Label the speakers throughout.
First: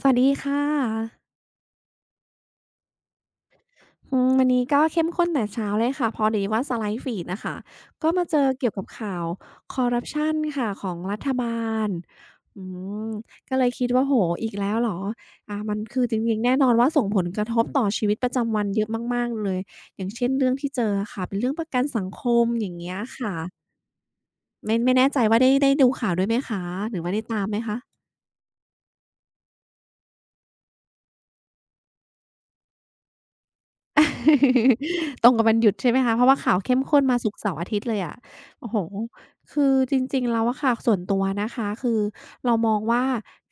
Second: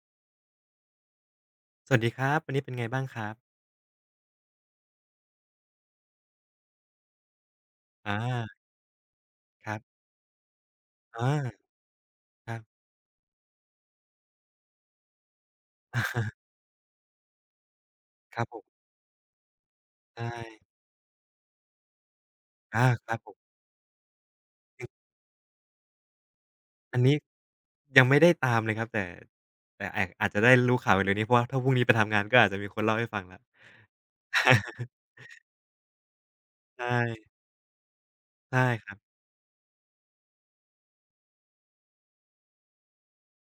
Speaker 1: สวัสดีค่ะ
Speaker 2: สวัสดีครับวันนี้เป็นไงบ้างครับ
Speaker 1: วันนี้ก็เข้มข้นแต่เช้าเลยค่ะพอดีว่าสไลด์ฟีดน่ะค่ะก็
Speaker 2: อา
Speaker 1: มาเจอเกี่ยวกับข่าว
Speaker 2: ค
Speaker 1: ค
Speaker 2: รับ
Speaker 1: อร์รัปชันค่ะของรัฐ
Speaker 2: อา
Speaker 1: บาล
Speaker 2: ครับ
Speaker 1: อืมก็เลยคิดว่าโอ้โฮอีกแล้วเหรอมันคือจริงๆ แน่นอนว่าส่งผลกระทบต่อชีวิตประ
Speaker 2: ครับผ
Speaker 1: จำวัน
Speaker 2: ม
Speaker 1: เยอะมากๆเลยอย่างเช่
Speaker 2: ใช่
Speaker 1: นเรื่องที่เจออะค่ะเป็นเรื่องประกันสังคมอย่าง
Speaker 2: อา
Speaker 1: เงี้ย
Speaker 2: ครับผม
Speaker 1: ค่ะไม่แน่ใจว่าได้ดูข่าวด้วยไหมคะห
Speaker 2: อั
Speaker 1: รื
Speaker 2: น
Speaker 1: อว่า
Speaker 2: นี้
Speaker 1: ได้ตามไหมคะ
Speaker 2: ยังไม่ได้ตามเลยครับแต่แต่อาจจะได้รู้ข่าวเร็วๆนี้เพราะว่าถ้าพรุ่งนี้ไปทำงานก็อาจจะมีคนเล่าให้ฟังแล้ว
Speaker 1: ตรงกับวันหยุดใช่ไหมคะเพราะว่าข่าวเข้ม
Speaker 2: ใช่
Speaker 1: ข้นมาศุกร์เสาร์อาทิตย์เลยอะ
Speaker 2: ใช่
Speaker 1: โอ้โฮ
Speaker 2: ครับ
Speaker 1: คือจริงๆแล้วอะค่ะส่วนตัวนะคะคือเรามองว่า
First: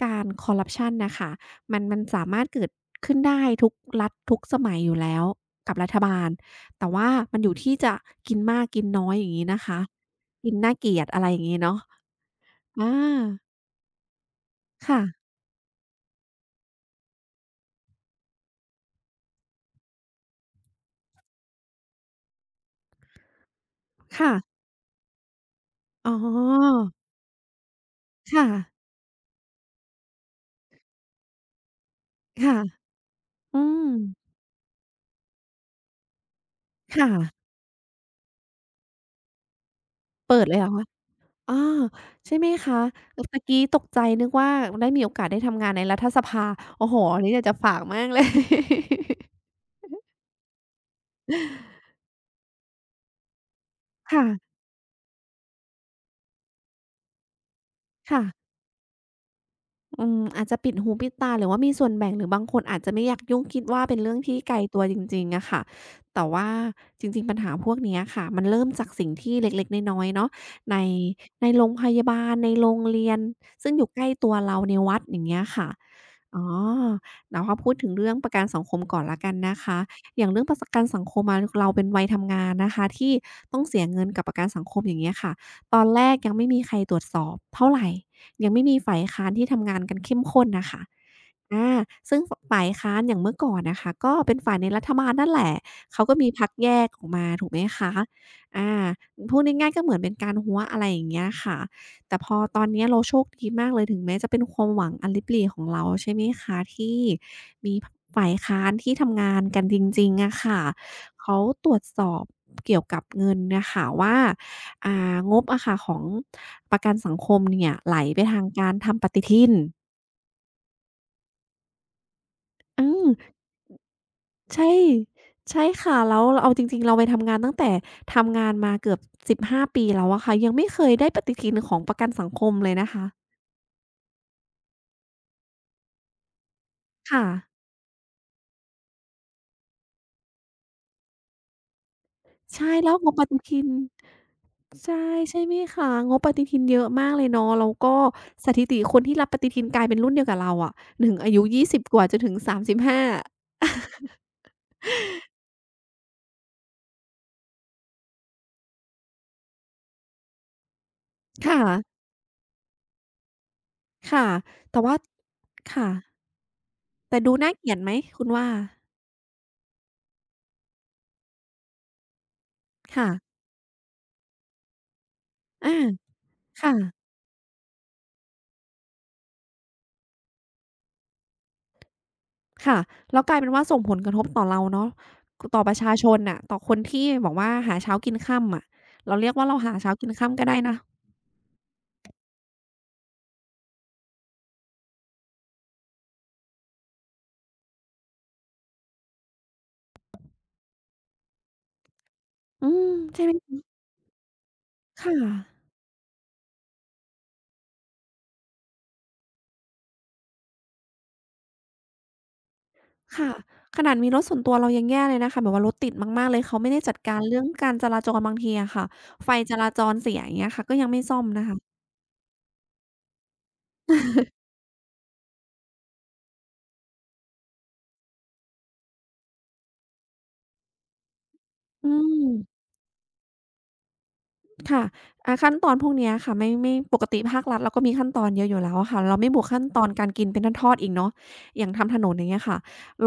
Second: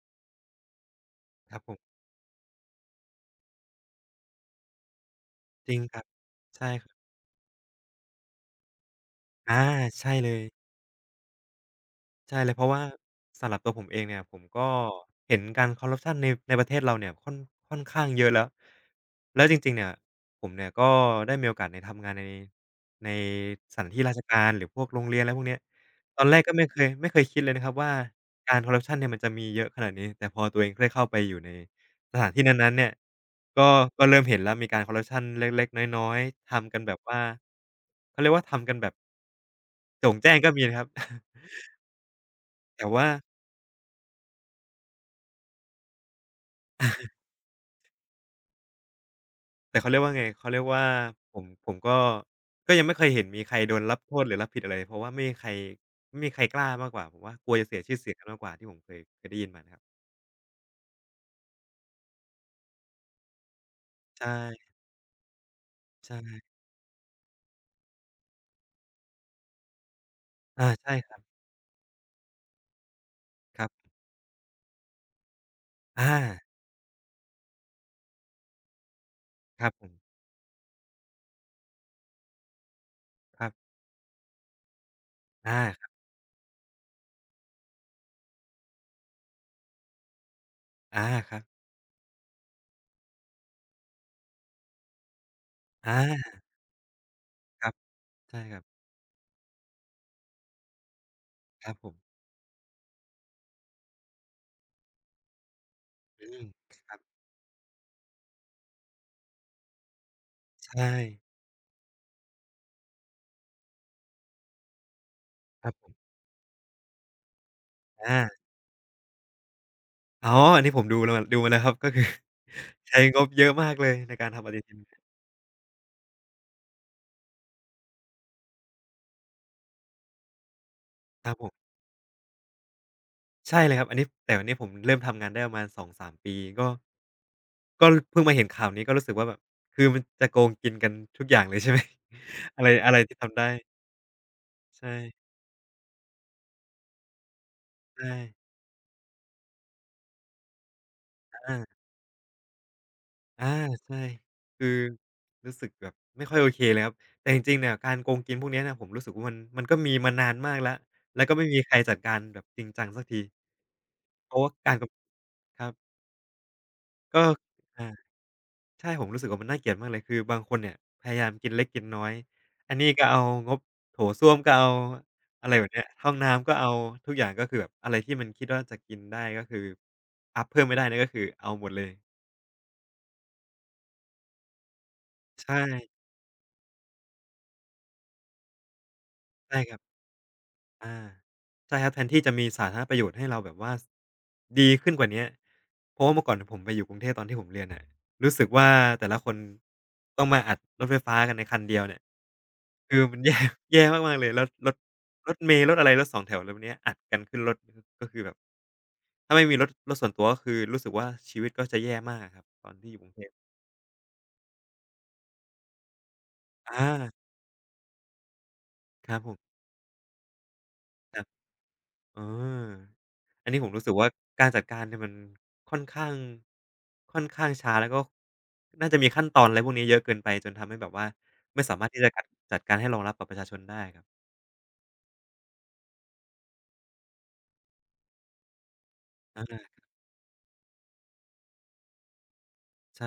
Speaker 1: การคอร์รัปชันน่ะค่ะ
Speaker 2: ครับผม
Speaker 1: มันสามารถเกิดขึ้นได้ทุกรัฐทุกสมัยอยู่แล้ว
Speaker 2: จ
Speaker 1: กั
Speaker 2: ริ
Speaker 1: บ
Speaker 2: ง
Speaker 1: รั
Speaker 2: ค
Speaker 1: ฐ
Speaker 2: รับ
Speaker 1: บาล
Speaker 2: ใช่ค
Speaker 1: แต่
Speaker 2: รับ
Speaker 1: ว่ามันอยู่ที่จะกินมากกินน้อยอย่างงี้นะ
Speaker 2: อา
Speaker 1: คะ
Speaker 2: ใช่เลย
Speaker 1: กินน่าเกลียดอะไรอย่างงี้เนาะ
Speaker 2: ใช่เลยเพราะว่า
Speaker 1: อา
Speaker 2: สำหรับตัวผมเองเนี่ยผม
Speaker 1: ค่ะ
Speaker 2: เห็นการคอร์รัปชันในประเทศเราเนี่ยค่อนข้างเยอะแล้วแล้วจริงๆเนี่ยผมเนี่ยก็ได้มีโอกาสในทำงานในสถานที่ราช
Speaker 1: ค่ะ
Speaker 2: การหรือพวกโรงเรียนอะไรพวกเนี้ย
Speaker 1: อ๋
Speaker 2: ตอนแรกก็ไม่เค
Speaker 1: อ
Speaker 2: ยไม่เคยคิดเลยนะครับว่า
Speaker 1: ค่ะ
Speaker 2: การคอร์รัปชันเนี่ยมันจะมีเยอะขนาดนี้แต่พอตัวเองได้เข้าไปอยู่ในสถานที่
Speaker 1: ค่ะ
Speaker 2: นั้นๆเนี่ย
Speaker 1: อื
Speaker 2: ก็
Speaker 1: ม
Speaker 2: ก็เริ่มเห็นแล้วมีการคอร์รัปชันเล็กๆน้อยๆทำกันแบบ
Speaker 1: ค่ะ
Speaker 2: ว่าเขาเรียกว่าทำกันแบบโจ่งแจ้
Speaker 1: เปิ
Speaker 2: ง
Speaker 1: ด
Speaker 2: ก็
Speaker 1: เลย
Speaker 2: มี
Speaker 1: เหรอ
Speaker 2: นะครั
Speaker 1: คะ
Speaker 2: บ
Speaker 1: อาใช่ไหมคะ
Speaker 2: แต่ว่า
Speaker 1: เออตะกี้ตกใจนึกว่าได้มีโอกาสได้ทำงานในรัฐสภาโอ้โฮอันนี้อยากจะฝากมากเลย
Speaker 2: แต่เขาเรียกว่าไงเขาเรียกว่าผมก็ยังไม่เคยเห็นมีใครโดนรับโทษ
Speaker 1: ค่ะ
Speaker 2: หรือรับผิดอะไรเพราะว่าไม่มีใครกล้ามากกว่าผมว่ากลัวจะเสียชื่อเสียง
Speaker 1: ค่ะ
Speaker 2: กันมากกว่าที่ผมเคยได้ยินมานะครับ
Speaker 1: อืมอาจจะปิดหูปิดตาหรือว่ามีส่วนแบ่งหรือบางคนอาจจะไม่อยากยุ่งคิดว่าเป็นเรื่อง
Speaker 2: ใช่
Speaker 1: ที่ไกลตัวจริงๆอะค่ะ
Speaker 2: ใ
Speaker 1: แต่ว่า
Speaker 2: ช่
Speaker 1: จริงๆปัญหาพวกเนี้ยค่ะมันเริ่มจากสิ่งที่เล็กๆน้อยๆเนาะ
Speaker 2: อา
Speaker 1: ใน
Speaker 2: ใช่ครับ
Speaker 1: ในโรงพยาบาลในโรงเรียน
Speaker 2: ครั
Speaker 1: ซึ่งอยู่
Speaker 2: บ
Speaker 1: ใกล้ตัวเราในวัดอย่างเงี้ยค่ะ
Speaker 2: อา
Speaker 1: อ๋อแล้วพอพูดถึงเรื่องประกันสังคมก่อนแล้วกันนะ
Speaker 2: ครับ
Speaker 1: คะ
Speaker 2: ผม
Speaker 1: อย่างเรื่องประสกันสังคมอะเราเป็นวัยทำงานนะคะที่
Speaker 2: ครับ
Speaker 1: ต้องเสียเงินกับประกันสังคมอย่างเงี้ยค่ะ
Speaker 2: อา
Speaker 1: ตอ
Speaker 2: ค
Speaker 1: น
Speaker 2: รับ
Speaker 1: แรกยังไม่มีใครตรวจสอบเท่าไร ยังไม่มีฝ่ายค้านที่ทำงานกันเข้มข้นนะคะ
Speaker 2: อาครับ
Speaker 1: อาซึ่งฝ่ายค้านอย่างเมื่อก่อนน่ะค่ะก็เป็นฝ่ายในรัฐบาลนั่นแหละเขาก็มี
Speaker 2: อา
Speaker 1: พรรคแยกออกมาถูกไหม
Speaker 2: ครับ
Speaker 1: คะ
Speaker 2: ใช่ครั
Speaker 1: อา
Speaker 2: บ
Speaker 1: พูดง่ายๆก็เหมือนเป็นการหัวอะไรอย่างเงี้ยค่ะ
Speaker 2: ครับผม
Speaker 1: แต่พอตอนเนี้ยเราโชคดีมากเลยถึงแม้จะเป็นความหวังอันลิบหรี่ของเราใช่ไหม
Speaker 2: อืม
Speaker 1: คะ
Speaker 2: ครั
Speaker 1: ที่
Speaker 2: บ
Speaker 1: มีฝ่ายค้านที่ทำงานกันจริงๆอะค่ะ
Speaker 2: ใช่
Speaker 1: เขาตรวจสอบเกี่ยวกับเงินน่ะค่ะว่างบอะ
Speaker 2: ครับ
Speaker 1: ค่ะ
Speaker 2: ผ
Speaker 1: ของ
Speaker 2: ม
Speaker 1: ประกันสังคมเนี่ยไหลไป
Speaker 2: อา
Speaker 1: ทางการทำปฏิทิน
Speaker 2: อ๋ออันนี้ผมดูแล้วดูมาแล้วครับก็คือ
Speaker 1: อื
Speaker 2: ใช้
Speaker 1: ม
Speaker 2: งบเยอะมากเลยในการทำปฏิ
Speaker 1: ใช่
Speaker 2: ทิน
Speaker 1: ใช่ค่ะแล้วเอาจริงๆเราไปทำงานตั้งแต่ทำงานมาเกือบ15ปีแล้วอะค่ะยังไม่เคยได้ป
Speaker 2: ครั
Speaker 1: ฏิ
Speaker 2: บผ
Speaker 1: ทิน
Speaker 2: ม
Speaker 1: ของประกันสังคมเลยนะคะ
Speaker 2: ใช่เลยครับอันนี้แต่อันนี้ผมเริ่มทำงานได้ประมาณ2-3ปีก็
Speaker 1: ค่ะ
Speaker 2: ก็เพิ่งมาเห็นข่าวนี้ก็รู้สึกว่าแบบคือมันจะโกงกินกันทุกอย่างเลยใช่ไหม อะไร
Speaker 1: ใช่
Speaker 2: อะ
Speaker 1: แล้
Speaker 2: ไร
Speaker 1: วงบ
Speaker 2: ที่
Speaker 1: ป
Speaker 2: ทำ
Speaker 1: ฏิ
Speaker 2: ได้
Speaker 1: ทินใช่
Speaker 2: ใช่
Speaker 1: ใช่ไหมคะงบปฏิทินเยอะมากเลยเนาะแล้วก็
Speaker 2: ใช่
Speaker 1: สถิติคนที่รับปฏิทินกลายเป็นรุ่นเดียวกับเราอะถึงอายุ
Speaker 2: อา
Speaker 1: 20กว่าจนถึง35
Speaker 2: อาใช่คือรู้สึกแบบไม่ค่อยโอเคเลยครับแต่จริงๆเนี่ยการโกงกินพวกเนี้ยเนี่ยผมรู้สึกว่ามันก็มีมานานมากแล้วแล้วก็ไม่มี
Speaker 1: ค่ะ
Speaker 2: ใครจัดการแบบจริงจังสักที
Speaker 1: ค่ะ
Speaker 2: เพราะว่าการ
Speaker 1: แต่
Speaker 2: ก
Speaker 1: ว่า
Speaker 2: ครับ
Speaker 1: ค่ะแต่
Speaker 2: ก็
Speaker 1: ดูน่าเกลียด
Speaker 2: อา
Speaker 1: ไหมคุณว่า
Speaker 2: ใช่ผมรู้สึกว่ามันน่าเกลียดมากเลยคือบางคนเนี่ยพยายามกินเล็กกินน้อยอันนี้ก็
Speaker 1: ค่ะ
Speaker 2: เอางบโถส้วมก็เอาอะไรแบบ
Speaker 1: อา
Speaker 2: เนี้ยห้องน้ำก็เอา
Speaker 1: ค่ะ
Speaker 2: ทุกอย่างก็คือแบบอะไรที่มันคิดว่าจะกินได้ก็คืออัปเพิ่มไม่ได้เนี่ยก็คือเอาหมดเลย
Speaker 1: ค่ะแล้วกลายเป็นว่าส่งผลกระทบต่อเราเนาะก
Speaker 2: ใช่
Speaker 1: ต่อประชาชนน่ะต่อคนที่บอกว่าหาเช้ากินค่ำอะเราเรียกว่าเรา
Speaker 2: ใช่ค
Speaker 1: หา
Speaker 2: รับ
Speaker 1: เช้ากินค่ำก็ได้นะ
Speaker 2: อาใช่ครับแทนที่จะมีสาธารณประโยชน์ให้เราแบบว่าสดีขึ้นกว่าเนี้ยเพราะว่าเมื่อก่อนผมไปอยู่กรุงเทพตอนที่ผมเรียนน่ะรู้สึกว่าแต่ละคนต้องมาอัดรถไฟฟ้ากันในคันเดียวเนี่ย
Speaker 1: อืม
Speaker 2: คือมัน
Speaker 1: ใช่ไหม
Speaker 2: แย่ แย่มากๆเลยแล้วรถ
Speaker 1: ค่ะ
Speaker 2: รถเมล์รถอะไรรถสองแถวอะไรพวกเนี้ยอัดกันขึ้นรถก็คือแบบถ้าไม่มีรถส่วนตัวก็คือรู้สึกว่าชีวิตก็จะแย่มากอะครับตอนที่อยู่กรุงเทพ
Speaker 1: ค่ะขนาดมีรถส่วนตัวเรายังแย่เลยนะคะแบบว่ารถติดมากๆเลยเขาไม่ได้จัด
Speaker 2: อา
Speaker 1: การเรื่องการจราจรบางทีอะค่ะ
Speaker 2: ครับผ
Speaker 1: ไฟ
Speaker 2: ม
Speaker 1: จราจรเสียอย่างเงี้ยค่ะก็ยังไม่
Speaker 2: ค
Speaker 1: ซ่
Speaker 2: รั
Speaker 1: อม
Speaker 2: บ
Speaker 1: นะคะ
Speaker 2: เอออันนี้ผมรู้สึกว่าการจัดการเนี่ยมันค่อนข้างค่อนข้างช้าแล้วก็น่าจะมีขั้นตอนอะไรพวกนี้เยอะเกินไปจนทำให้แบบว่าไม่สามารถ
Speaker 1: อื
Speaker 2: ที่จะกัดจัด
Speaker 1: ม
Speaker 2: การให้รองรับกับประชาชนได้ครับ
Speaker 1: ค่ะขั้นตอนพวกเนี้ยค่ะไม่ปกติภาครัฐเราก็มีขั้นตอนเยอะอยู่แล้วอะค่ะเราไม่บวกขั้นตอ
Speaker 2: อา
Speaker 1: นการกินเป็นทอดๆอีกเนาะอย่างทำถนนอย่างเงี้ยค่ะ
Speaker 2: ใช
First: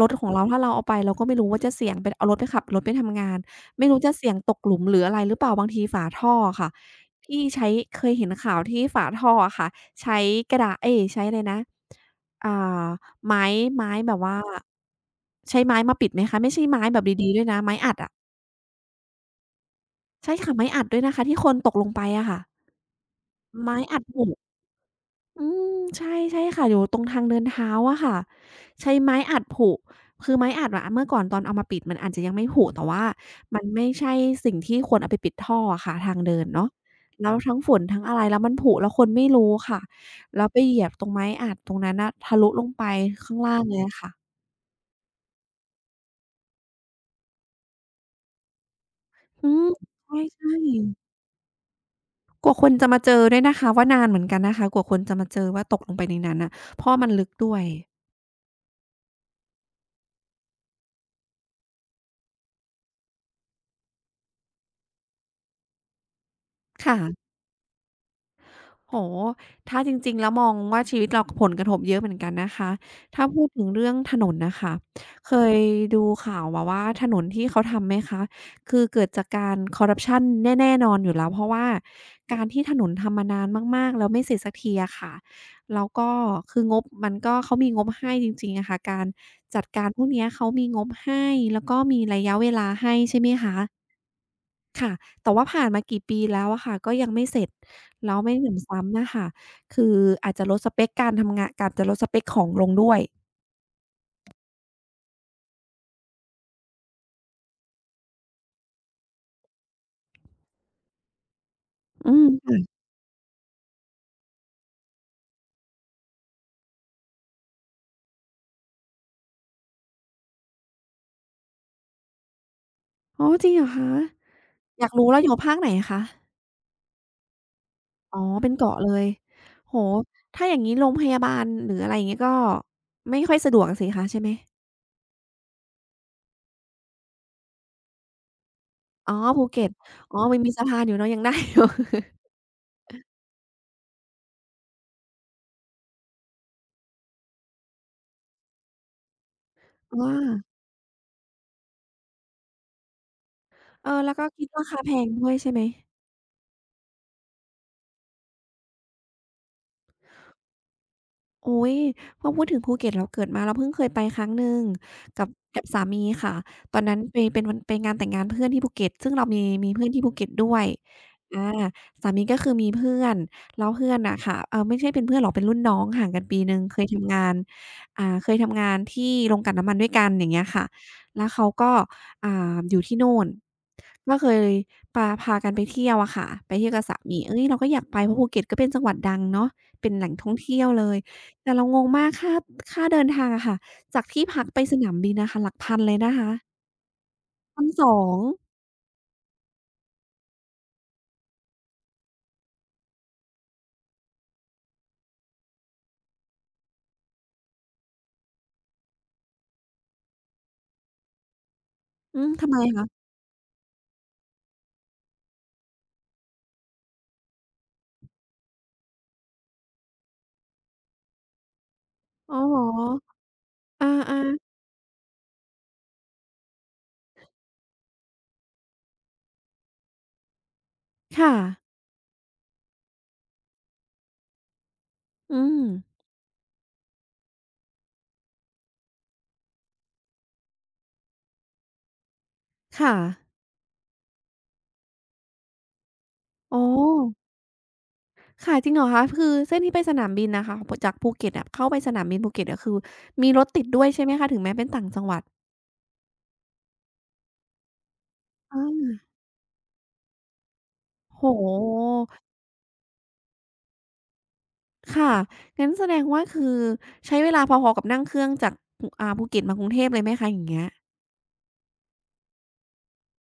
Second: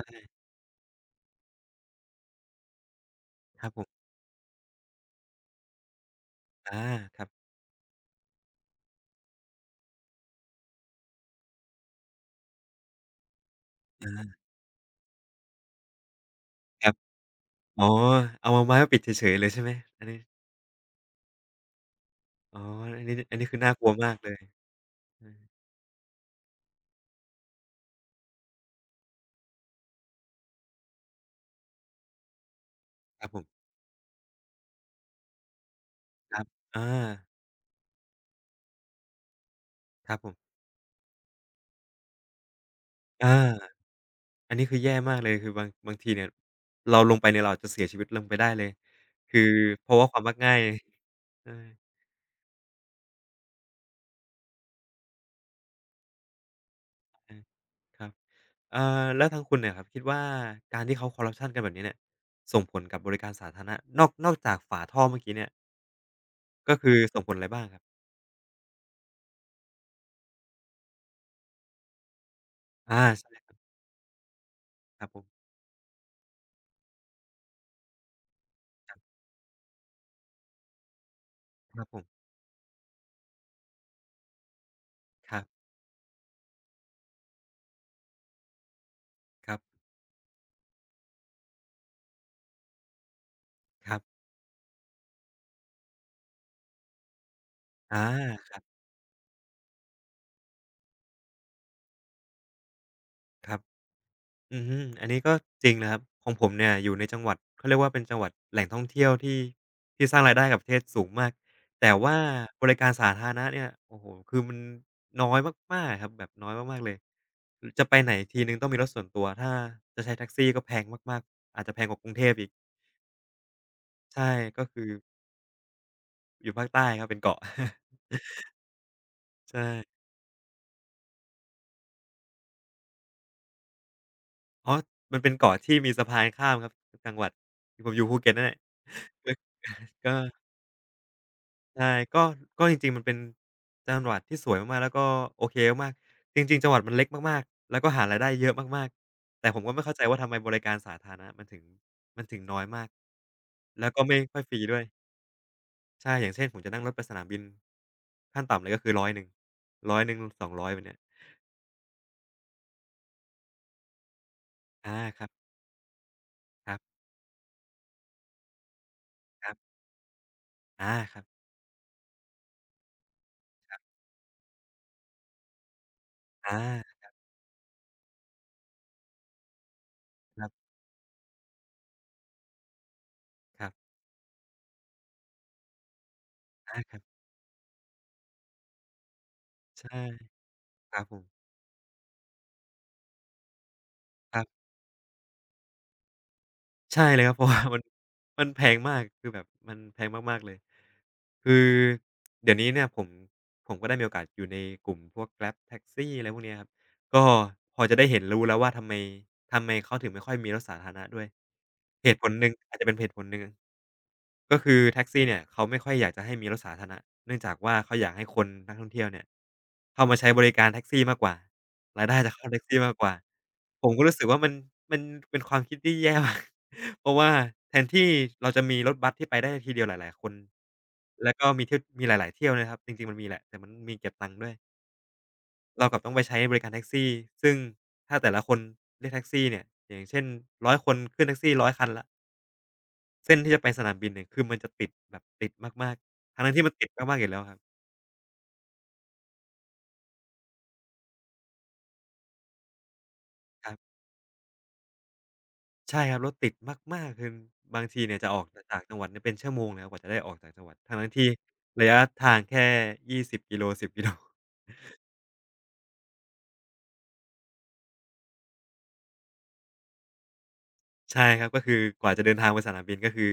Speaker 1: รถของเราถ้าเราเอาไปเราก็ไม่รู้ว่าจะเสี่ยงไปเอารถไปขับรถไปทำงาน
Speaker 2: ครับผ
Speaker 1: ไม่รู้
Speaker 2: ม
Speaker 1: จะเสี่ยงตกหลุมหรืออะไรหรือเปล่าบางทีฝาท่ออะค่ะ
Speaker 2: อาครับ
Speaker 1: ที่ใช้เคยเห็นข่าวที่ฝาท่ออะค่ะใช้กระดาเอ๊ยใช้อะไรนะอ่าไม้ไม้แบบว่า
Speaker 2: อา
Speaker 1: ใช้ไม้มาปิดไหมคะไม่ใช่
Speaker 2: ค
Speaker 1: ไม้
Speaker 2: รับ
Speaker 1: แบบดีๆด้วยนะไม้
Speaker 2: อ๋อ
Speaker 1: อัดอะ
Speaker 2: เอามาไม้มาปิดเฉยๆเลยใช่ไหมอันนี้
Speaker 1: ใช่ค่ะไม้อัดด้วยนะคะที่คนตกลงไปอะค่ะ
Speaker 2: อ๋ออันนี้คือน่า
Speaker 1: ไม้
Speaker 2: กลัว
Speaker 1: อัด
Speaker 2: มาก
Speaker 1: ผุ
Speaker 2: เลยอืม
Speaker 1: อืมใช่ใช่ค่ะอยู่ตรงทางเดินเท้าอะค่ะใช้ไม้อัดผุคือไม้อัดอะเมื่อก่อนตอนเอามาปิดมันอาจจะยังไม่ผุแต่ว่า
Speaker 2: ครับผม
Speaker 1: มันไม่ใช่สิ่งที่ควรเอาไปปิดท่ออะค่ะทาง
Speaker 2: ค
Speaker 1: เดิ
Speaker 2: รับ
Speaker 1: นเนาะ
Speaker 2: อา
Speaker 1: แล้วทั้งฝนทั้งอะไรแล้วมันผุแล้วคนไม่รู้ค่ะ
Speaker 2: ครับผ
Speaker 1: แล้ว
Speaker 2: ม
Speaker 1: ไปเหยียบตรงไม้อัดตรงนั้นน่ะทะลุลงไป
Speaker 2: อา
Speaker 1: ข้างล่างเลยอะค่ะ
Speaker 2: อันนี้คือแย่มากเลยคือบางทีเนี่ยเราลงไปเนี่ยเราอาจจะเสียชีวิตลงไปได้เลยคือ
Speaker 1: อืม
Speaker 2: เพราะว่าความมัก
Speaker 1: ใช่
Speaker 2: ง่ายเออ
Speaker 1: ๆกว่าคนจะมาเจอด้วยนะคะว่านานเหมือนกันนะคะกว่าคนจะมาเจอว่าตกลงไปในนั้นน่ะเพราะมันลึกด้วย
Speaker 2: ๆครับเอ่อแล้วทางคุณเนี่ยครับคิดว่าการที่เขาคอร์รัปชันกันแบบนี้เนี่ยส่งผลกับบริการสาธารณะนอกจากฝาท่อเมื่อกี้เนี่ยก็คือส่งผ
Speaker 1: ค่ะ
Speaker 2: ลอะไรบ้างครับ
Speaker 1: โอ้โฮถ้าจริงๆแล้วมองว่าชีวิตเราผลกระทบเยอะเหมือนกันนะคะ
Speaker 2: อา
Speaker 1: ถ้าพูด
Speaker 2: ใช่
Speaker 1: ถึงเรื่องถนนน่ะค่ะ
Speaker 2: ครับผ
Speaker 1: เค
Speaker 2: ม
Speaker 1: ยดูข่าวมาว่าถนนที่เขาทำไหมคะคือ
Speaker 2: ครับ
Speaker 1: เกิดจากการคอร์รัปชันแน่นอนอยู่แล้วเพราะว่า
Speaker 2: ครับผม
Speaker 1: การที่ถนนทำมานานมากๆแล้วไม่เสร็จสักทีอะค่ะ
Speaker 2: ครับ
Speaker 1: แล้วก็คืองบมันก็เขามีงบให้จริงๆอะค่ะการ
Speaker 2: ครับ
Speaker 1: จัดการพวกเนี้ยเขามีงบให้แล้วก็มีระยะเวลาให้ใช่ไหมคะ
Speaker 2: ครับ
Speaker 1: ค่ะแต่ว่าผ่านมากี่ปีแล้วอะค่ะก็ยังไม่เสร็จ
Speaker 2: อา
Speaker 1: แล้วไม่ห
Speaker 2: ครับ
Speaker 1: นำซ้ำน่ะค่ะคืออาจจะลดสเปกการทำงานการจะลดสเปกของลงด้วย
Speaker 2: ครับอือฮึอันนี้ก็จริงนะครับของผมเนี่ยอยู่ในจังหวัดเขาเรียกว่าเป็นจังหวัดแหล่งท่องเที่ยวที่สร้างรายได้ให้กับประเทศสูงมากแต่
Speaker 1: อื
Speaker 2: ว่า
Speaker 1: ม
Speaker 2: บ
Speaker 1: ค่ะ
Speaker 2: ริการสาธารณะเนี่ยโอ้โฮคือมันน้อยมากๆอะครับแบบน้อยมากๆเลยจะไปไหนทีหนึ่งต้องมีรถส่วนตัวถ้าจะใช้แท็กซี่ก็แพงมากๆอาจจะแพงกว่ากรุงเทพอีก
Speaker 1: อ๋อจริงเหรอคะ
Speaker 2: ใช่ก็
Speaker 1: อ
Speaker 2: คื
Speaker 1: ยา
Speaker 2: อ
Speaker 1: กรู้แล้วอยู่ภาคไหนคะ
Speaker 2: อยู่ภาคใต้ครับเป็นเกาะ
Speaker 1: อ๋อเป็นเกาะเลย
Speaker 2: ใช่
Speaker 1: โอ้โฮถ้าอย่างงี้โรงพยาบาลหรืออะไรอย่างงี้ก็ไม่ค่อยสะดวกสิคะใช่ไหม
Speaker 2: อ๋อมันเป็นเกาะที่มีสะพานข้ามครับจังหวัดผมอยู่ภูเก็ตนั่นแหละ
Speaker 1: อ๋อ ภูเก็ต
Speaker 2: ก็ก็
Speaker 1: อ๋อมันมีสะพานอยู่เนาะยังได้อยู่
Speaker 2: ใช่ก็ก็จริงๆมันเป็นจังหวัดที่สวยมากๆแล้วก็โอเคมากๆจริงๆจังหวัดมันเล็กมากๆแล้วก็หารายได้เยอะมากๆแต่ผมก็ไม่ เข้าใจ
Speaker 1: อา
Speaker 2: ว่าทำไมบริการสาธารณะมันถึงน้อยมาก
Speaker 1: เอ
Speaker 2: แล้ว
Speaker 1: อ
Speaker 2: ก็
Speaker 1: แล้ว
Speaker 2: ไม่
Speaker 1: ก็
Speaker 2: ค่อย
Speaker 1: คิด
Speaker 2: ฟรี
Speaker 1: รา
Speaker 2: ด้
Speaker 1: คา
Speaker 2: วย
Speaker 1: แพงด้วยใช่ไหม
Speaker 2: ใช่อย่างเช่นผมจะนั่งรถไปสนามบินขั้นต่ำเลยก็คือ100 100 200แบบเนี้ย
Speaker 1: โอ้ยพอพูดถึงภูเก็ตเราเกิดมาเราเพิ่งเคยไปครั้งหนึ่ง
Speaker 2: อาค
Speaker 1: กั
Speaker 2: รั
Speaker 1: บ
Speaker 2: บ
Speaker 1: กับสามีค่ะ
Speaker 2: ค
Speaker 1: ต
Speaker 2: รั
Speaker 1: อ
Speaker 2: บ
Speaker 1: นนั้นไปเป็นวันไปงานแต่งงานเพื่อนที่ภูเก็ตซึ่งเรามี
Speaker 2: ๆ
Speaker 1: มีเพื่อนที่ภูเก็ตด้วย
Speaker 2: อาครับ
Speaker 1: อาสามีก็คือมีเพื่อนแล้วเพื่อนน่ะค่ะไม่ใช่เป็นเพื่อนหรอกเป็นรุ่นน้องห่างกันปีห
Speaker 2: อา
Speaker 1: นึ่งเคยทำงานเคยทำงานที่โรงกลั่นน้ำมันด้วยกันอย่าง
Speaker 2: ค
Speaker 1: เงี้ย
Speaker 2: รั
Speaker 1: ค่ะ
Speaker 2: บ
Speaker 1: แล้วเขาก็อยู่ที่โน่น
Speaker 2: ครับ
Speaker 1: ก็เคยปาพากันไปเที่ยวอะค่ะไปเที่ยว
Speaker 2: อา
Speaker 1: กับ
Speaker 2: ค
Speaker 1: สา
Speaker 2: รับ
Speaker 1: มีเฮ้ยเราก็อยากไปเพราะภูเก็ตก็เป็นจังหวัดดังเนาะ
Speaker 2: ใ
Speaker 1: เป็นแหล่งท่
Speaker 2: ช่
Speaker 1: องเที่ยวเล
Speaker 2: ค
Speaker 1: ย
Speaker 2: รับผม
Speaker 1: แต่เรางงมากค่าค่าเดินทางอะค่ะจากที่
Speaker 2: ค
Speaker 1: พั
Speaker 2: รั
Speaker 1: กไป
Speaker 2: บ
Speaker 1: สนามบินน่ะค่ะหลักพันเลยนะคะ
Speaker 2: ใช่เลยครับเพราะว่า มัน
Speaker 1: 1,200อ
Speaker 2: มัน
Speaker 1: ง
Speaker 2: แพงมากคือแบบมันแพงมากๆเลย คือเดี๋ยวนี้เนี่ยผมก็ได้มีโอกาสอยู่ในกลุ่มพวก Grab แ a x กซี่อะไรพวกเนี้ยครับก็พอจะได้เห็นรู้แล้วว่าทำไมเขาถึงไม่ค่อยมีรถสาธารณะด้วยเห
Speaker 1: อื
Speaker 2: ตุผ
Speaker 1: ม
Speaker 2: ลห
Speaker 1: ทำ
Speaker 2: นึ่ง
Speaker 1: ไม
Speaker 2: อาจ
Speaker 1: คะ
Speaker 2: จะเป็นเหตุผลหนึ่ง ก็คือแท็กซี่เนี่ยเขาไม่ค่อยอยากจะให้มีรถสาธารณะเนื่องจากว่าเขาอยากให้คนนักท่องเที่ยวเนี่ยเข้ามาใช้บริการแท็กซี่มากกว่ารายได้จะ
Speaker 1: อ๋อ
Speaker 2: เข้า
Speaker 1: เหร
Speaker 2: แท็
Speaker 1: อ
Speaker 2: กซี่มากกว่าผ
Speaker 1: อ
Speaker 2: มก็รู้
Speaker 1: า
Speaker 2: สึก
Speaker 1: ๆ
Speaker 2: ว่ามันเป็นความคิดที่แย่มาก เพราะว่าแทนที่เราจะมีรถบัสที่ไปได้ทีเดียวหลายๆคนแล้
Speaker 1: ค่ะ
Speaker 2: วก็มีเที่ยวมีหลายๆเที่ยวนะครับจริงๆมันมีแหละแต่มันมีเก็บตังค์ด้วย
Speaker 1: อืม
Speaker 2: เรากลับต้องไปใช้บริการแท็กซี่ซึ่งถ้าแต่ละคนเรียกแท็กซี่เนี่ยอย่างเช่นร้อยคนขึ้นแท็กซี่ร้อยคันแล้ว
Speaker 1: ค่ะ
Speaker 2: เส้นที่จะไปสนามบินเนี่ยคือมันจะติดแบบติดมากๆทั้งๆ
Speaker 1: อ๋อ
Speaker 2: ที่มันติดมากๆอยู่แล้วครับ
Speaker 1: ค่ะจริงเหรอคะคือเส้นที่ไปสนามบินน่ะค่ะพจากภูเก็ตอะเข้าไปสนามบินภูเก็ตก็คือมีรถติ
Speaker 2: ค
Speaker 1: ด
Speaker 2: รั
Speaker 1: ด้วย
Speaker 2: บ
Speaker 1: ใช่ไหมคะถึงแม้เป็นต่างจังหวัด
Speaker 2: ใช่ครับรถติดมากๆคือบางทีเนี่ยจะออก
Speaker 1: อ
Speaker 2: จากต่างจังหวัด
Speaker 1: า
Speaker 2: เนี่ยเป็นชั่วโมงเลยครับกว่าจะได้ออกจากจังหวัดทั้งๆที่
Speaker 1: โอ้โฮ
Speaker 2: ระยะทางแค่ 20กิโล10กิโล
Speaker 1: ค่ะงั้นแสดงว่าคือใช้เวลาพอๆกับนั่งเครื่องจากออ่าภูเก็ตมากรุงเทพเลยไหมคะอย่างเงี้ย
Speaker 2: ใช่ครับก็คือกว่าจะเดินทางไปสนามบินก็คือ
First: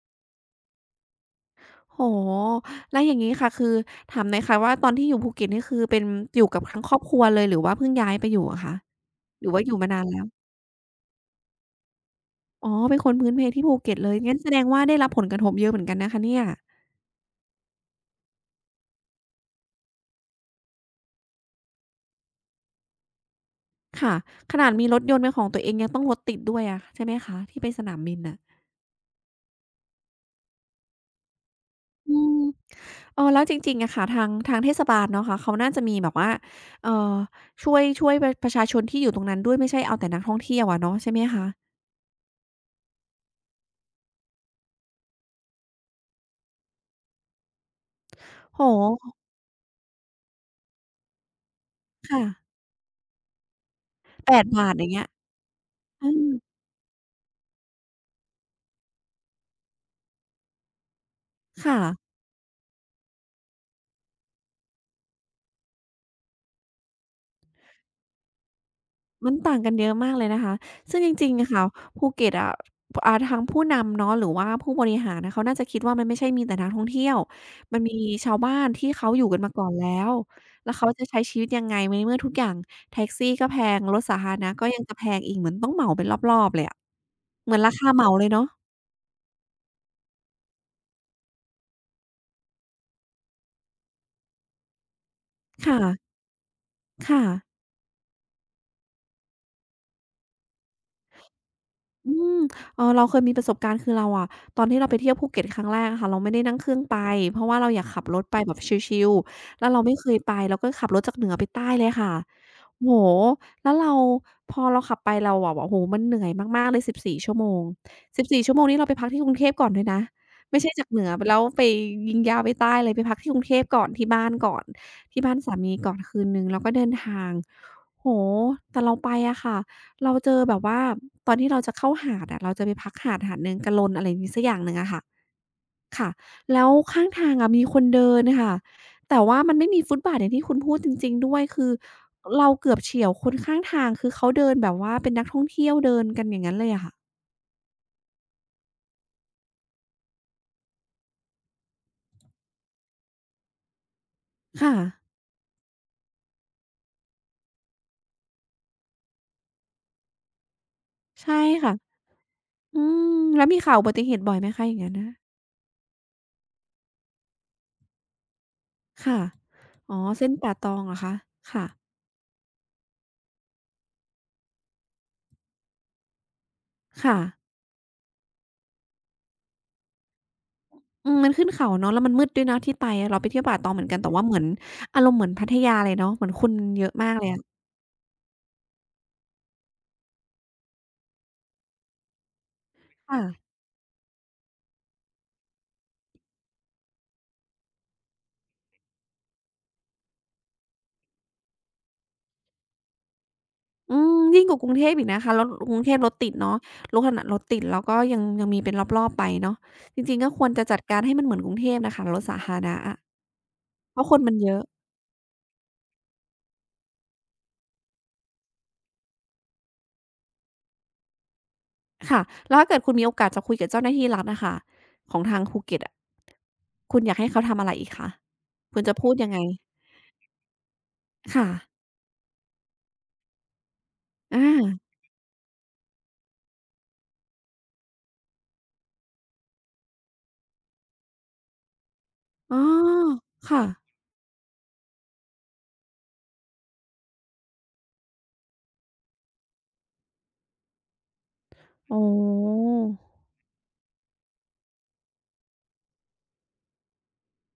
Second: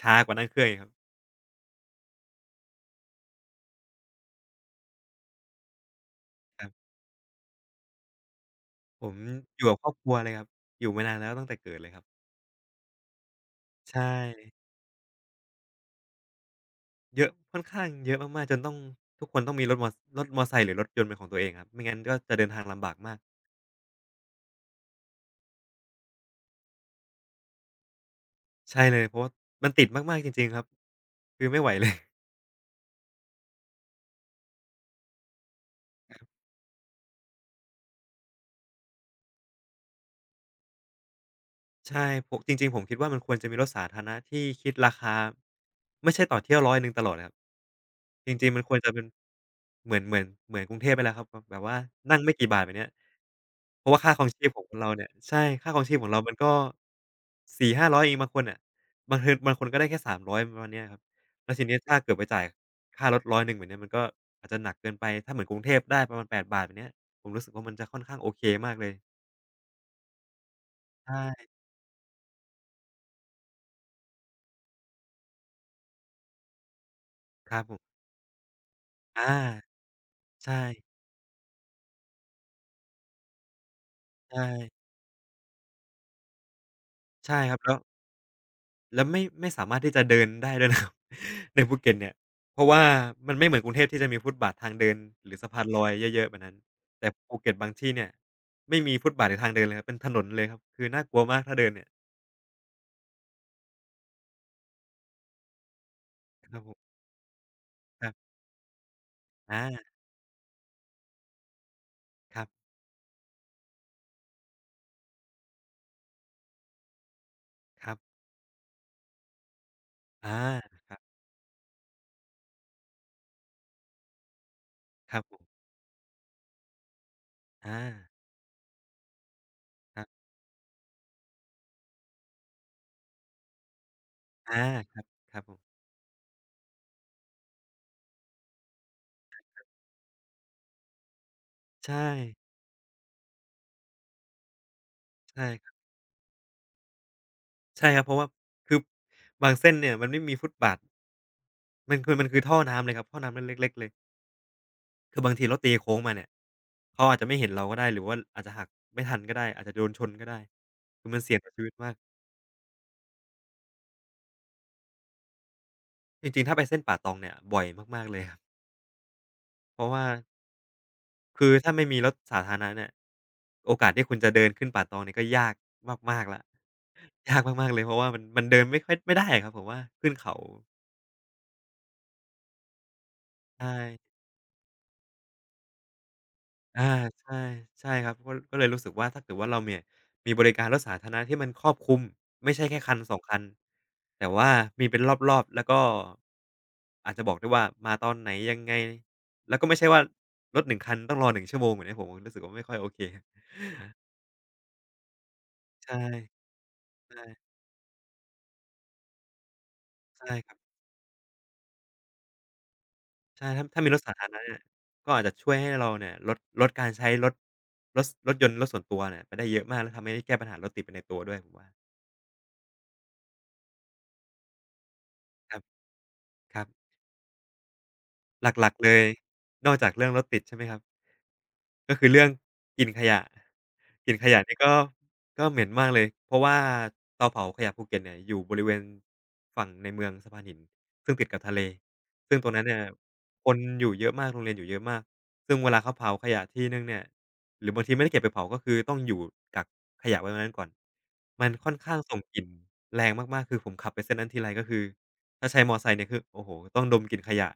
Speaker 2: ช้ากว่านั่งเครื่องอีกครับ
Speaker 1: โอ้โฮแล้วอย่างงี้ค่ะคือถามหน่อยค่ะว่าตอนที่อยู่ภูเก็ตนี่คือเป็นอยู่กั
Speaker 2: ค
Speaker 1: บ
Speaker 2: รั
Speaker 1: ทั้ง
Speaker 2: บ
Speaker 1: ครอบครัวเลยหรือว่าเพิ่งย้ายไปอยู่อะคะ
Speaker 2: ผม
Speaker 1: หรือ
Speaker 2: อ
Speaker 1: ว่า
Speaker 2: ยู่
Speaker 1: อ
Speaker 2: กั
Speaker 1: ยู่
Speaker 2: บค
Speaker 1: มา
Speaker 2: รอบ
Speaker 1: นา
Speaker 2: ค
Speaker 1: น
Speaker 2: รัว
Speaker 1: แล้ว
Speaker 2: เลยครับ อยู่มานานแล้วตั้งแต่เกิดเลยครับ
Speaker 1: อ๋อเป็นคนพื้นเพที่ภูเก็ต
Speaker 2: ใช่
Speaker 1: เลยงั้นแสดงว่าได้รับผลกระทบเยอะเหมือนกันนะคะเนี่ย
Speaker 2: เยอะค่อนข้างเยอะมากๆจนต้องทุกคนต้องมีรถมอไซค์หรือรถยนต์เป็นของตัวเองครับไม่งั้นก็จะเดินทางลำบากมาก
Speaker 1: ค่ะขนาดมีรถยนต์เป็นของตัวเองยังต้องรถติดด้วยอะใช่ไหมคะที่ไปสนามบินน่ะ
Speaker 2: ใช่เลยเพราะว่ามันติดมากๆจริงๆครับคือไม่ไหวเลย
Speaker 1: อืมเออแล้วจริงๆอะค่ะทางเทศบาลเนาะค่ะเขาน่าจะมีแบบว่าเอ่อช่วยประชาชนที่อยู่ตรงนั้นด้วยไม่ใช่เอาแต่นักท่องเที่ยวอะเนาะใช่ไหมคะ
Speaker 2: ใช่ผมจริงๆผมคิดว่ามันควรจะมีรถสาธารณะที่คิดราคาไม่ใช่ต่อเที่ยว100ตลอดอะครับจริงๆมัน
Speaker 1: โอ้
Speaker 2: ควร
Speaker 1: โ
Speaker 2: จะเป็น
Speaker 1: ฮ
Speaker 2: เหมือนกรุงเทพไปแล้วครับแบบว่านั่ง
Speaker 1: ค่ะ
Speaker 2: ไม่กี่บาทแบบเนี้ยเพราะว่าค่าครอง
Speaker 1: แป
Speaker 2: ชี
Speaker 1: ด
Speaker 2: พของ
Speaker 1: บา
Speaker 2: ค
Speaker 1: ท
Speaker 2: น
Speaker 1: อ
Speaker 2: เรา
Speaker 1: ย่างเงี้
Speaker 2: เนี่
Speaker 1: ย
Speaker 2: ยใช่ค่าครองชีพขอ
Speaker 1: อา
Speaker 2: งเรามันก็4 0 0้0 0เองบางคนน่ะบางคนก็ได้แค่300ประมาณเนี้ยครับแล้วที
Speaker 1: ค
Speaker 2: นี้ถ้าเกิ
Speaker 1: ่ะ
Speaker 2: ดไปจ่ายค่ารถ100แบบเนี้ยมันก็อาจจะหนักเกินไปถ้าเหมือนกรุงเทพได้ประมาณแปดบาทแบบเนี้ยผมรู้สึกว่ามันจะค่อนข้างโอเคมากเลย
Speaker 1: มันต่างกันเยอะมากเลยนะคะซึ่งจริงๆ
Speaker 2: ใช่
Speaker 1: อะค่ะภูเก็ตอะพอ่าทางผู้นำเนาะหรือว่าผู้บริหารน่ะเขาน่าจะคิดว่ามันไม่ใช่มีแต่นักท่องเที่ยว
Speaker 2: ครับผ
Speaker 1: มันมี
Speaker 2: ม
Speaker 1: ชาวบ้านที่เขาอยู่
Speaker 2: อา
Speaker 1: กันมาก่อนแล้ว
Speaker 2: ใช่
Speaker 1: แล้วเขาจะใช้ชีวิตยังไงในเมื่อทุกอย่างแท็กซี่ก็แพงรถสาธาร
Speaker 2: ใช่
Speaker 1: ณะก็ยังจะแพงอีกเหมือนต้องเหมาเป็นรอบๆเลยอะ
Speaker 2: ใช่ค
Speaker 1: เหมื
Speaker 2: รั
Speaker 1: อ
Speaker 2: บ
Speaker 1: นรา
Speaker 2: แล้ว
Speaker 1: คาเหมาเลยเนาะ
Speaker 2: แล้วไม่สามารถที่จะเดินได้ ด้วยนะครับในภูเก็ตเนี่ยเพราะว่ามันไม่เหมือนกรุงเทพที่จะมีฟุตบาททางเดินหรือสะพานลอย
Speaker 1: ค่ะ
Speaker 2: เยอะๆแบบนั้นแต่
Speaker 1: ค่ะ
Speaker 2: ภูเก็ตบางที่เนี่ยไม่มีฟุตบาทหรือทางเดินเลยครับเป็นถนนเลยครับคือน่ากลัวมากถ้าเดินเนี่ย
Speaker 1: อืมเออเราเคยมีประสบการณ์คือเราอะตอนที่เราไปเที่ยวภูเก็ตครั้งแรกอะค่ะเราไม่ได้
Speaker 2: ค
Speaker 1: นั่
Speaker 2: รั
Speaker 1: ง
Speaker 2: บ
Speaker 1: เค
Speaker 2: ผ
Speaker 1: รื่อง
Speaker 2: ม
Speaker 1: ไปเพราะว่าเราอยากขั
Speaker 2: ค
Speaker 1: บ
Speaker 2: รับ
Speaker 1: รถไปแบบชิลๆ
Speaker 2: อา
Speaker 1: แล้วเราไม่เคยไปเราก็ขับรถจากเหนือไปใต้เลยค่ะ
Speaker 2: ครับ
Speaker 1: โอ้โฮแล้วเราพอเราขับไปเราอะโอ้โฮมันเหนื่อยมากๆเลยสิบสี่ชั่วโมง
Speaker 2: ครับ
Speaker 1: สิบสี่ชั่วโมงนี้เราไปพักที่กรุงเทพก่อนด้วยนะ
Speaker 2: อา
Speaker 1: ไม่ใช่จา
Speaker 2: ค
Speaker 1: ก
Speaker 2: รั
Speaker 1: เห
Speaker 2: บ
Speaker 1: นือแล้วไปยิงยาวไปใต้เลยไปพักที่กรุงเทพก่อนที่บ้านก่อน
Speaker 2: ครั
Speaker 1: ที่
Speaker 2: บผ
Speaker 1: บ้าน
Speaker 2: ม
Speaker 1: สามีก่อนคืนหนึ่งแล้วก็เดินทาง
Speaker 2: อา
Speaker 1: โอ้โฮแต่เราไปอะค่ะ
Speaker 2: ครั
Speaker 1: เรา
Speaker 2: บ
Speaker 1: เจอแบบว่าตอนที่เราจะเข้าหาดอะเราจะไปพักหาดหนึ่งกะลนอะไรงี้สักอย่า
Speaker 2: อา
Speaker 1: งหนึ่งอะ
Speaker 2: ครั
Speaker 1: ค่ะ
Speaker 2: บครับผม
Speaker 1: ค่ะแล้วข้างทางอะมีคนเดินค่ะแต่ว่ามันไม่มีฟุตบาทอย่างที่คุณพูดจริงๆด้วยคือ
Speaker 2: ใช่
Speaker 1: เราเกือบเฉี่ยวคนข้างทางคือเขาเดินแบบว่าเป็นนักท่อ
Speaker 2: ใช่
Speaker 1: ง
Speaker 2: ค
Speaker 1: เที่
Speaker 2: รั
Speaker 1: ยว
Speaker 2: บ
Speaker 1: เดินกันอย่างงั้นเลยอะค่ะ
Speaker 2: ใช่ครับเพราะว่าคือบางเส้นเนี่ยมันไม่มีฟุตบาทมันคือท่อน้ำเลยครับท่อน้ำเล็กๆเลย
Speaker 1: ค่ะ
Speaker 2: คือบางทีรถตีโค้งมาเนี่ยเขาอาจจะไม่เห็นเราก็ได้หรือว่าอาจจะหักไม่ทันก็ได้อาจจะโดนชนก็ได้คือมันเสี่
Speaker 1: ใช่
Speaker 2: ยงต่อชีวิต
Speaker 1: ค่ะ
Speaker 2: มาก
Speaker 1: อืมแล้วมีข่าวอุบัติเหตุบ่อยไหมคะอย่างงั้นน่ะ
Speaker 2: จริงๆถ้าไปเส้นป่าตองเนี่ยบ่อยมากๆเลยครับ
Speaker 1: ค่ะ
Speaker 2: เพราะ
Speaker 1: อ๋อ
Speaker 2: ว่า
Speaker 1: เส้นป่าตองเหรอคะ
Speaker 2: คือ
Speaker 1: ค่ะ
Speaker 2: ถ้าไม่มีรถสาธารณะเนี่ยโอกาสที่คุณจะเดินขึ้นป่าตองเนี่ยก็ยากมากๆแล้ว
Speaker 1: ค่ะ
Speaker 2: ยากมากๆเลยเพราะว่ามันมันเดินไม่ได้อะครับผมว่าขึ้นเขา
Speaker 1: อืมมันขึ้นเขาเนาะแล้วมันมืดด้วยนะที่ไปอะเราไปเที่ยวป่าตอง
Speaker 2: ใช่
Speaker 1: เหมือนกันแต่ว่าเหมือนอารมณ์เหมือนพัทยาเลยเนาะเหมือนคน
Speaker 2: อา
Speaker 1: เยอะมากเลย
Speaker 2: ใช่
Speaker 1: อะ
Speaker 2: ใช่ครับก็เลยรู้สึกว่าถ้าเกิดว่าเราเนี่ยมีบริการรถสาธารณะที่มันครอบคลุมไม่ใช่แค่คันสอง
Speaker 1: ค่ะ
Speaker 2: คันแต่ว่ามีเป็นรอบๆแล้วก็อาจจะบอกได้ว่ามาตอนไหนยังไงแล้วก็ไม่ใช่ว่ารถหนึ่งคันต้องรอหนึ่งชั่วโมงแบบเนี้ยผมรู้สึกว่าไม่ค่อยโอเค
Speaker 1: อืมยิ่งกว่ากรุงเทพอีกนะคะแล้วกรุงเท
Speaker 2: ใช่
Speaker 1: พรถติดเนาะรถขนาดรถ
Speaker 2: ใช่
Speaker 1: ติดแล้วก็ยังมีเป็นรอบๆไปเนาะจริงๆก็
Speaker 2: ใช่
Speaker 1: คว
Speaker 2: ค
Speaker 1: ร
Speaker 2: รับ
Speaker 1: จะจัดการให้มันเหมือนกรุงเทพน่ะค่ะรถสาธารณะอะ
Speaker 2: ใช่ถ้ามีร
Speaker 1: เพ
Speaker 2: ถ
Speaker 1: ราะ
Speaker 2: สา
Speaker 1: คน
Speaker 2: ธาร
Speaker 1: มัน
Speaker 2: ณะ
Speaker 1: เย
Speaker 2: เนี่ย
Speaker 1: อะ
Speaker 2: ก็อาจจะช่วยให้เราเนี่ยลดการใช้รถรถสรถยนต์รถส่วนตัวเนี่ยไปได้เยอะมากแล้วทำให้แก้ปัญหารถติดไปในตัวด้วยผมว่า
Speaker 1: ค่ะแล้วถ้าเกิดคุณมีโอกาสจะคุยกับเจ้าหน้าที่รัฐอะค่ะของทาง
Speaker 2: ครั
Speaker 1: ภู
Speaker 2: บ
Speaker 1: เก็ตอะ
Speaker 2: ครับ
Speaker 1: คุณอยากให้เขาทำอะไรอีกคะ
Speaker 2: หลัก
Speaker 1: คุณ
Speaker 2: ๆเล
Speaker 1: จะ
Speaker 2: ย
Speaker 1: พูดยังไง
Speaker 2: นอกจากเรื่องรถติดใช่ไหมครับ
Speaker 1: ค่ะ
Speaker 2: ก็คือเรื่องกลิ่นขยะกลิ่นข
Speaker 1: อ
Speaker 2: ยะนี่ก็
Speaker 1: า
Speaker 2: เหม็นมากเลยเพราะว่าเตาเผาขยะภูเก็ตเนี่ยอยู่บริเวณฝั่งในเมืองสะพานหินซึ่งติดกับทะเลซึ่งตรง
Speaker 1: อ๋อ
Speaker 2: นั้นเนี่ยคน
Speaker 1: ค่ะ
Speaker 2: อยู่เยอะมากโรงเรียนอยู่เยอะมากซึ่งเวลาเขาเผาขยะทีหนึ่งเนี่ยหรือบางทีไม่ได้เก็บไปเผาก็คือต้องอยู่กักขยะไว้ตรงนั้นก่อนมันค่อน
Speaker 1: อ๋
Speaker 2: ข้า
Speaker 1: อ
Speaker 2: งส่งกลิ่นแรงมากๆคือผมขับไปเส้นนั้นทีไรก็คือถ้าใช้มอไซค์เนี่ยคือโอ้โฮต้องดมกลิ่นขยะ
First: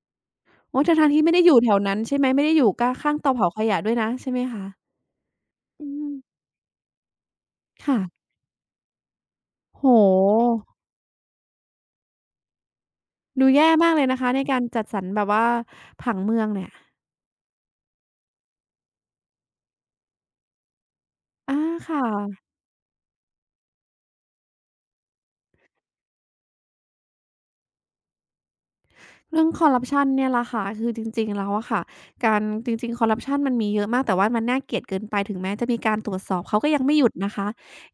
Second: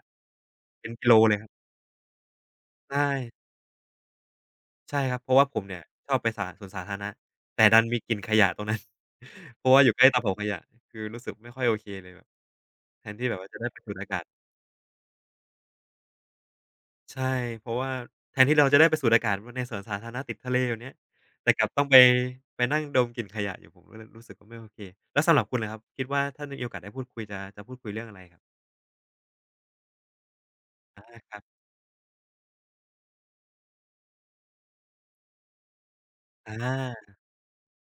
Speaker 1: โอ๊
Speaker 2: เป็นกิ
Speaker 1: ทั้ง
Speaker 2: โล
Speaker 1: ๆที่
Speaker 2: เล
Speaker 1: ไม่
Speaker 2: ย
Speaker 1: ได้
Speaker 2: ครั
Speaker 1: อยู่
Speaker 2: บ
Speaker 1: แถวนั้นใช่ไหมไม่ได้อยู่ก้า
Speaker 2: ใช่
Speaker 1: ข้างเตาเผาขยะด้วยนะใช่ไหมคะ
Speaker 2: ใช่ครับเพราะว่าผมเนี่ย
Speaker 1: อื
Speaker 2: ชอ
Speaker 1: ม
Speaker 2: บไปสาสวนสาธารณะแต่ดันมี
Speaker 1: ค่ะ
Speaker 2: กลิ่นขยะตรงนั้น เพราะ
Speaker 1: โอ้
Speaker 2: ว่า
Speaker 1: โฮ
Speaker 2: อยู่ใกล้เตาเผาขยะคือรู้สึกไม่ค่อยโอเคเลยแบบแทนที่แบบ
Speaker 1: ดู
Speaker 2: ว่าจะได้
Speaker 1: แย่
Speaker 2: ไปสู
Speaker 1: มาก
Speaker 2: ด
Speaker 1: เล
Speaker 2: อา
Speaker 1: ย
Speaker 2: กา
Speaker 1: นะ
Speaker 2: ศ
Speaker 1: คะในการจัดสรรแบบว่าผังเมืองเนี่ย
Speaker 2: ใช่เพราะว่าแทนที่เราจะได้ไปสูดอากาศว่าในสวนสาธารณะติดทะเลแบบเนี้ยแต่
Speaker 1: อา
Speaker 2: กลับต้องไป
Speaker 1: ค่ะ
Speaker 2: ไปนั่งดมกลิ่นขยะอยู่ผมก็เลยรู้สึกว่าไม่โอเคแล้วสำหรับคุณล่ะครับคิดว่าถ้ามีโอกาสได้พูดคุยจะพูดคุยเรื่องอะไรครับ
Speaker 1: เรื่องคอร์รัปชันเนี่ยแหละค่ะ คือจ
Speaker 2: อา
Speaker 1: ริง
Speaker 2: ครั
Speaker 1: ๆ
Speaker 2: บ
Speaker 1: แล้วอะค่ะการจริงๆคอร์รัปชันมันมีเยอะมากแต่ว่ามันน่าเกลียดเกินไปถึงแม้จะมีการตรวจสอบ
Speaker 2: อ
Speaker 1: เขาก็ยังไม่หยุด
Speaker 2: า
Speaker 1: นะคะ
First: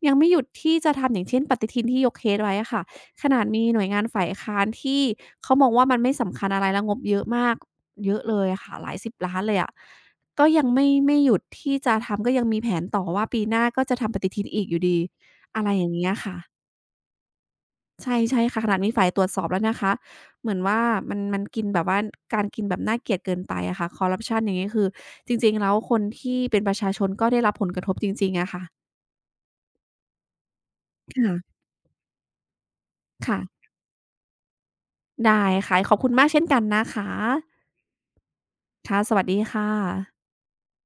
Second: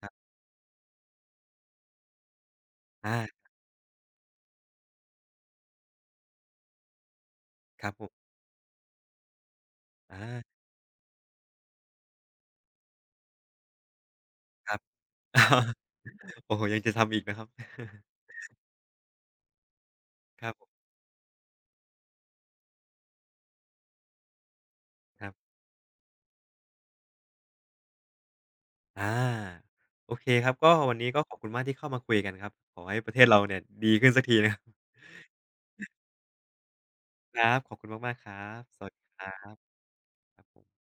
Speaker 2: ครั
Speaker 1: ยัง
Speaker 2: บ
Speaker 1: ไม่หยุดที่จะทำอย่างเช่นปฏิทินที่ยกเคสไว้อะค่ะขนา
Speaker 2: อา
Speaker 1: ดมีหน่วยงานฝ่ายค้านที่เขามองว่ามันไม่สำคัญอะไรแล้วงบเยอะมาก
Speaker 2: ครับผ
Speaker 1: เยอะ
Speaker 2: ม
Speaker 1: เลยอะค่ะหลายสิบล้านเลยอะก็
Speaker 2: อา
Speaker 1: ยังไม่หยุดที่จะทำก็ยังมีแผนต่อว่าปีหน้าก็จะทำปฏิทินอีก
Speaker 2: ค
Speaker 1: อ
Speaker 2: รับ
Speaker 1: ยู่ดีอะไร อย่างเงี้ย
Speaker 2: โอ้โฮ
Speaker 1: ค่ะ
Speaker 2: ยังจะทำอีกนะครับ
Speaker 1: ใช่ใช่ค่ะขนาดมีฝ่ายตรวจสอบแล้วนะคะ
Speaker 2: ค
Speaker 1: เห
Speaker 2: รับ
Speaker 1: มือน
Speaker 2: ผ
Speaker 1: ว่า
Speaker 2: ม
Speaker 1: มันกินแบบว่าการกินแบบน่าเกลียดเกินไปอะค่ะคอร์รัปชันอย่างงี้คือ
Speaker 2: ครั
Speaker 1: จ
Speaker 2: บ
Speaker 1: ริงๆแล้วคนที่เป็นประชาชนก็ได้รับผลกระทบจริงๆอะค่ะ
Speaker 2: อาโอเคครับก็วันนี้ก็ขอบคุณ
Speaker 1: ค่ะ
Speaker 2: มากที่เข้ามาคุยกันครับขอให้ประเทศเราเนี่ย
Speaker 1: ค่ะ
Speaker 2: ดีขึ้นสักทีนะครับ
Speaker 1: ได้ค่ะขอบคุณมากเช่นกันนะคะ
Speaker 2: ครับขอบคุณมากๆครับสวัส
Speaker 1: ค่ะ
Speaker 2: ดี
Speaker 1: ส
Speaker 2: ค
Speaker 1: วัส
Speaker 2: รั
Speaker 1: ดี
Speaker 2: บ
Speaker 1: ค่ะ
Speaker 2: ครับผม